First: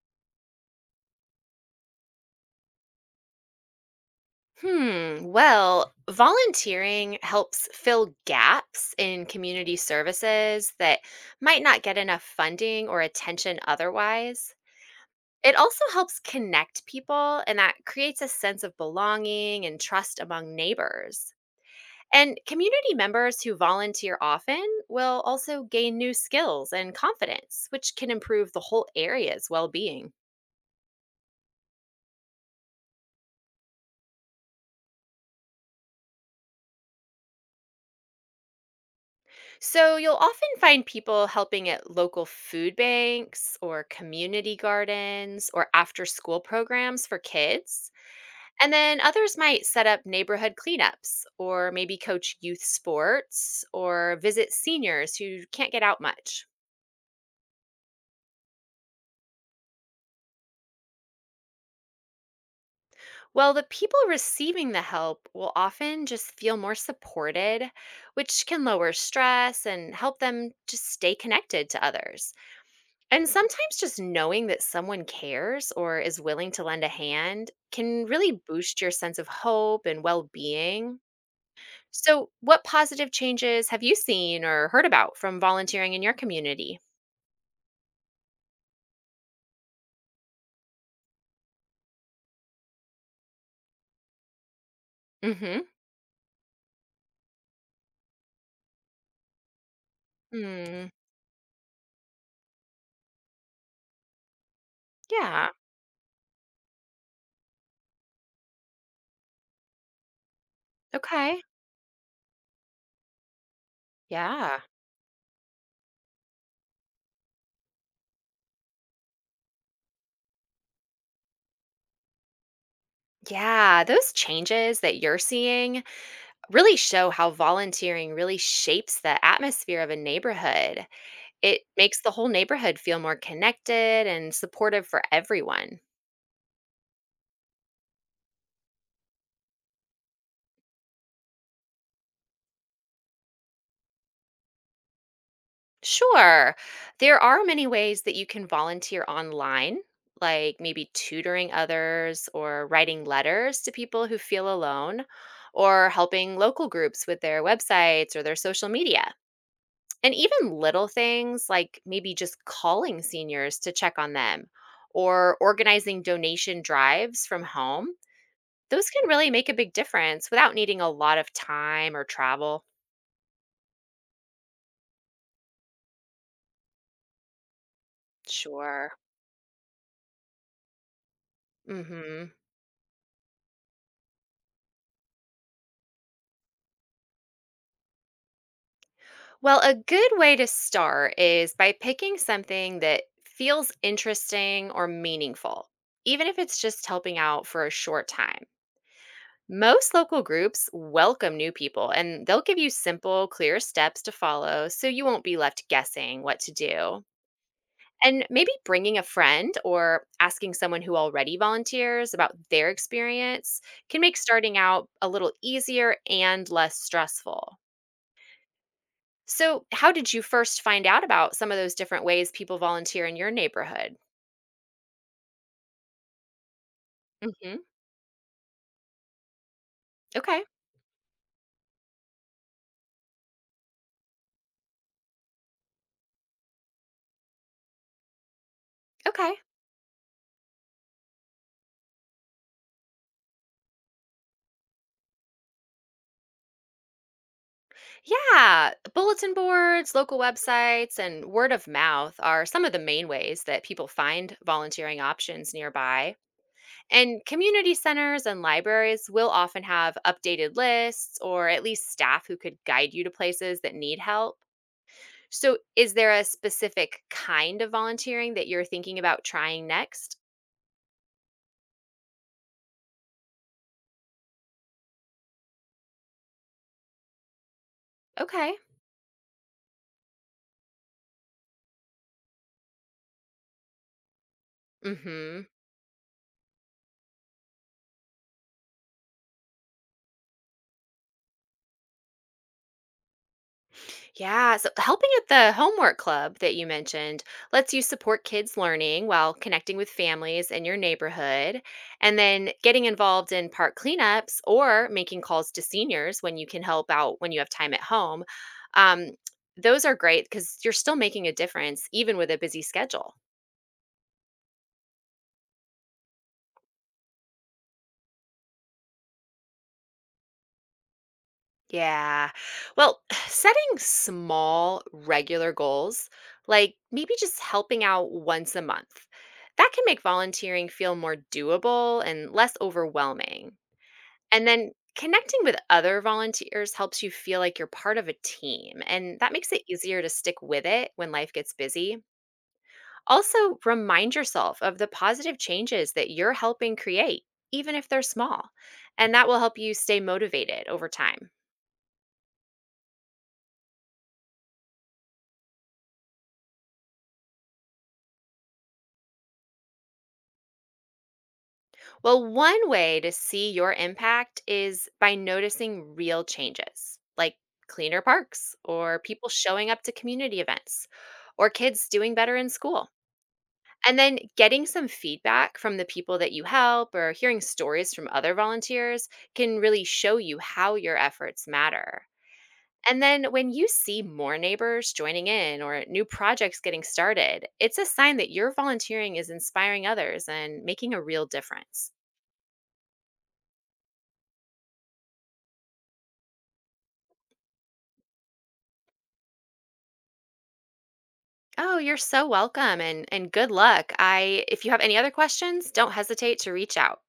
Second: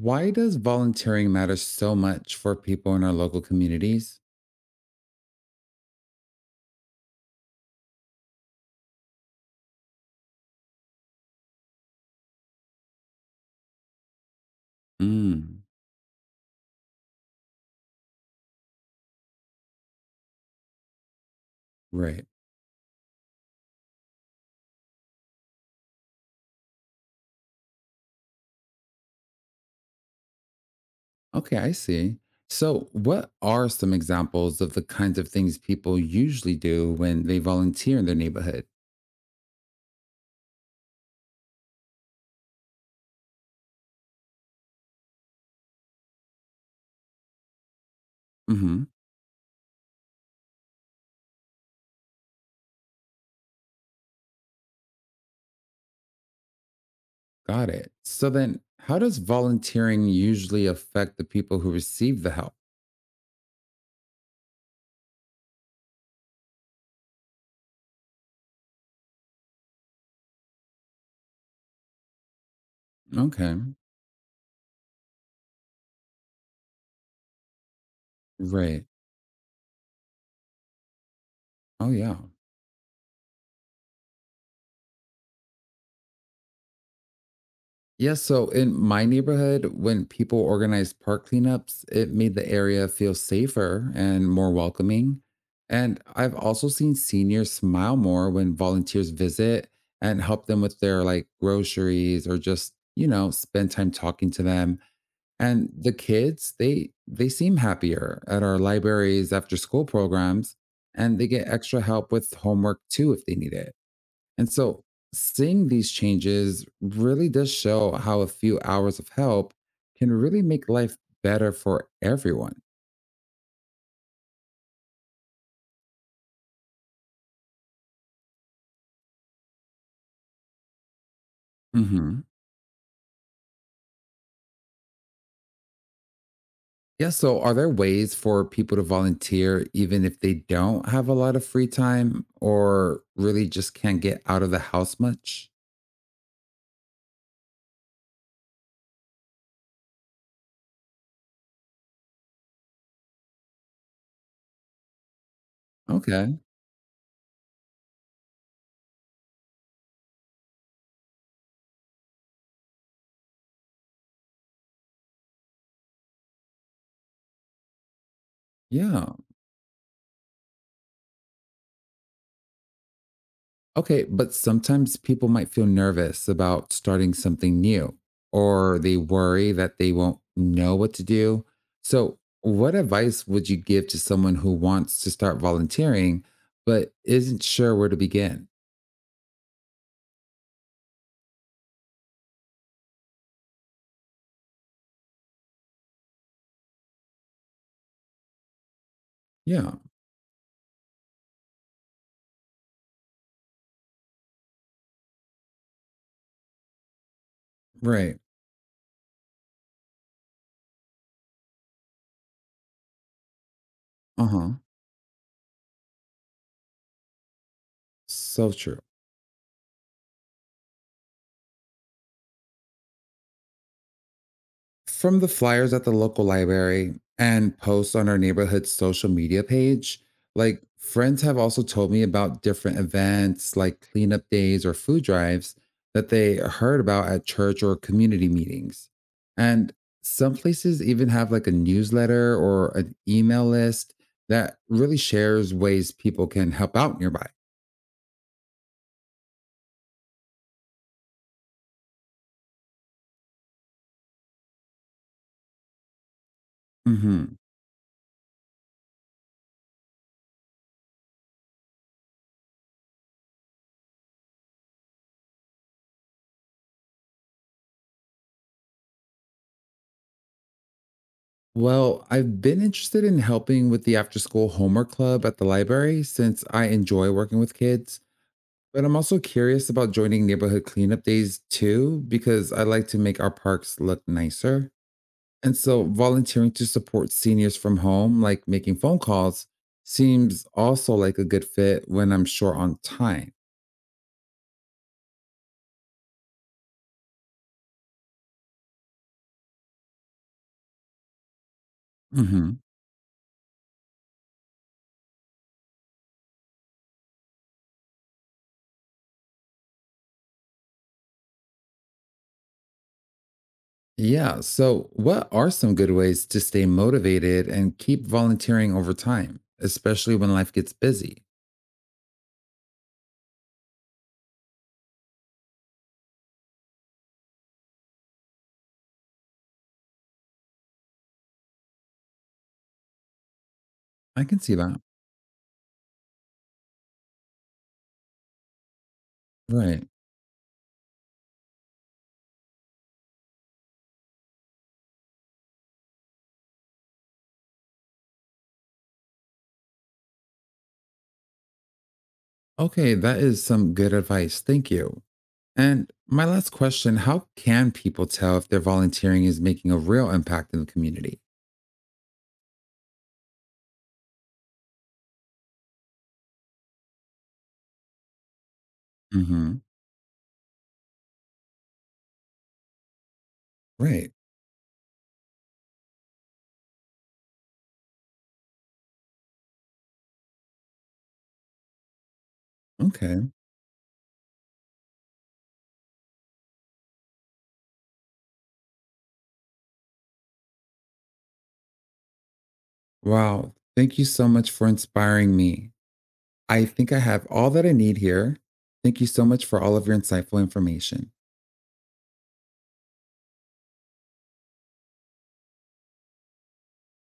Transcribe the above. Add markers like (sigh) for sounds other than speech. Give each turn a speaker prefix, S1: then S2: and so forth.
S1: Why does volunteering matter so much for people in our local communities?
S2: Hmm. Well, volunteering helps fill gaps in community services that might not get enough funding or attention otherwise. It
S1: Mm,
S2: also helps connect people, and that creates a sense of belonging and trust among neighbors.
S1: right.
S2: And community members who volunteer often will also gain new skills and confidence, which can improve the whole area's well being.
S1: Okay, I see. So, what are some examples of the kinds of things people usually do when they volunteer in their neighborhood?
S2: So you'll often find people helping at local food banks or community gardens or after school programs for kids. And
S1: Hmm.
S2: then others might set up neighborhood cleanups or maybe coach youth sports or visit seniors who can't get out much.
S1: Got it. So then, how does volunteering usually affect the people who receive the help?
S2: Well, the people receiving the help will often just feel more supported, which can lower stress and help them just stay connected to others. And
S1: Okay,
S2: sometimes just knowing that someone cares or is willing to lend a hand can really boost
S1: right.
S2: your sense of hope and well being.
S1: Oh, yeah.
S2: So, what positive changes have you seen or heard about from volunteering in your community?
S1: Yes, so in my neighborhood, when people organized park cleanups, it made the area feel safer and more welcoming.
S2: Mm hmm.
S1: And I've also seen seniors smile more when volunteers visit and help them with
S2: Mm,
S1: their like groceries or just, spend time talking to them.
S2: yeah.
S1: And the kids, they seem happier at our libraries after school programs, and they
S2: Okay.
S1: get extra help with homework too if they need it. And
S2: Yeah.
S1: so, seeing these changes really does show how a few hours of help can really make life better for everyone.
S2: Yeah, those changes that you're seeing really show how volunteering really shapes the atmosphere of a neighborhood. It makes the
S1: Hmm.
S2: whole neighborhood feel more connected and supportive for everyone.
S1: Yeah, so are there ways for people to volunteer even if they don't have a lot of free time or really just can't get out of the house much?
S2: Sure. There are many ways that you can volunteer online, like maybe tutoring others or writing letters to people who feel alone or helping
S1: Okay.
S2: local groups with their websites or their social media. And even little things like maybe just calling seniors to check on them or organizing donation drives from home. Those can
S1: Yeah.
S2: really make a big difference without needing a lot of time or travel.
S1: Okay, but sometimes people might feel nervous about starting something new, or they
S2: Sure.
S1: worry that they won't know what to do. So,
S2: Mhm.
S1: what advice would you give to someone who wants to start volunteering but isn't sure where to begin?
S2: Well, a good way to start is by picking something that feels interesting or meaningful, even if it's just helping out for a short time.
S1: Yeah,
S2: Most local groups welcome new people and they'll give you simple, clear steps to follow so you won't be left guessing what to do.
S1: right.
S2: And maybe bringing a friend or asking someone who already volunteers about their experience can make
S1: Uh huh.
S2: starting out a little easier and less stressful.
S1: So true.
S2: So, how did you first find out about some of those different ways people volunteer in your neighborhood?
S1: From the flyers at the local library and
S2: Mhm.
S1: posts on our neighborhood's social media page,
S2: Okay.
S1: like friends have also told me about different events like cleanup days or food drives that they heard about at church or community meetings.
S2: Okay,
S1: And some places even have like a newsletter or an email list that really shares ways people can help out nearby.
S2: Yeah, bulletin boards, local websites, and word of mouth are some of the main ways that people find volunteering options nearby.
S1: Hmm.
S2: And community centers and libraries will often have updated lists or at least staff who could guide you to places that need help. So, is there a specific kind of volunteering that you're thinking about trying next?
S1: Well, I've been interested in helping with the after school homework club at the library since I enjoy working with kids.
S2: Okay.
S1: But I'm also curious about joining neighborhood cleanup days too, because I like to make our parks look nicer.
S2: Mhm.
S1: And so volunteering to support seniors from home, like making phone calls, seems also like a good fit when I'm short on time.
S2: Yeah, so helping at the homework club that you mentioned lets you support kids learning while connecting with families in your neighborhood. And then
S1: Hmm.
S2: getting involved in park cleanups or making calls to seniors when you can help out when you have time at home. Um, those are great because you're still making a difference even with a busy schedule.
S1: Yeah. So, what are some good ways to stay motivated and keep volunteering over time, especially when life gets busy?
S2: Yeah. Well, (sighs) setting small, regular goals, like maybe just helping out once a month, that can make volunteering feel more doable and less overwhelming.
S1: I can
S2: And
S1: see
S2: then
S1: that.
S2: connecting with other volunteers helps you feel like you're part of a team, and that makes it
S1: Right.
S2: easier to stick with it when life gets busy. Also, remind yourself of the positive changes that you're helping create, even if they're small, and that will help you stay motivated over time.
S1: Okay. That is some good advice. Thank you. And my last question: how can people tell if their volunteering is making a real impact in the community?
S2: Well, one way to see your impact is by noticing real changes, like cleaner parks or people
S1: Hmm.
S2: showing up to community events or kids doing better in school. And
S1: Right.
S2: then getting some feedback from the people that you help or hearing stories from other volunteers can really show you how your efforts matter. And then
S1: Okay.
S2: when you see more neighbors joining in or new projects getting started, it's a sign that your volunteering is inspiring others and making a real difference.
S1: Wow. Thank you so much for inspiring me. I think I have all that I need here. Thank you so much for all of your insightful information.
S2: Oh, you're so welcome and good luck. I If you have any other questions, don't hesitate to reach out.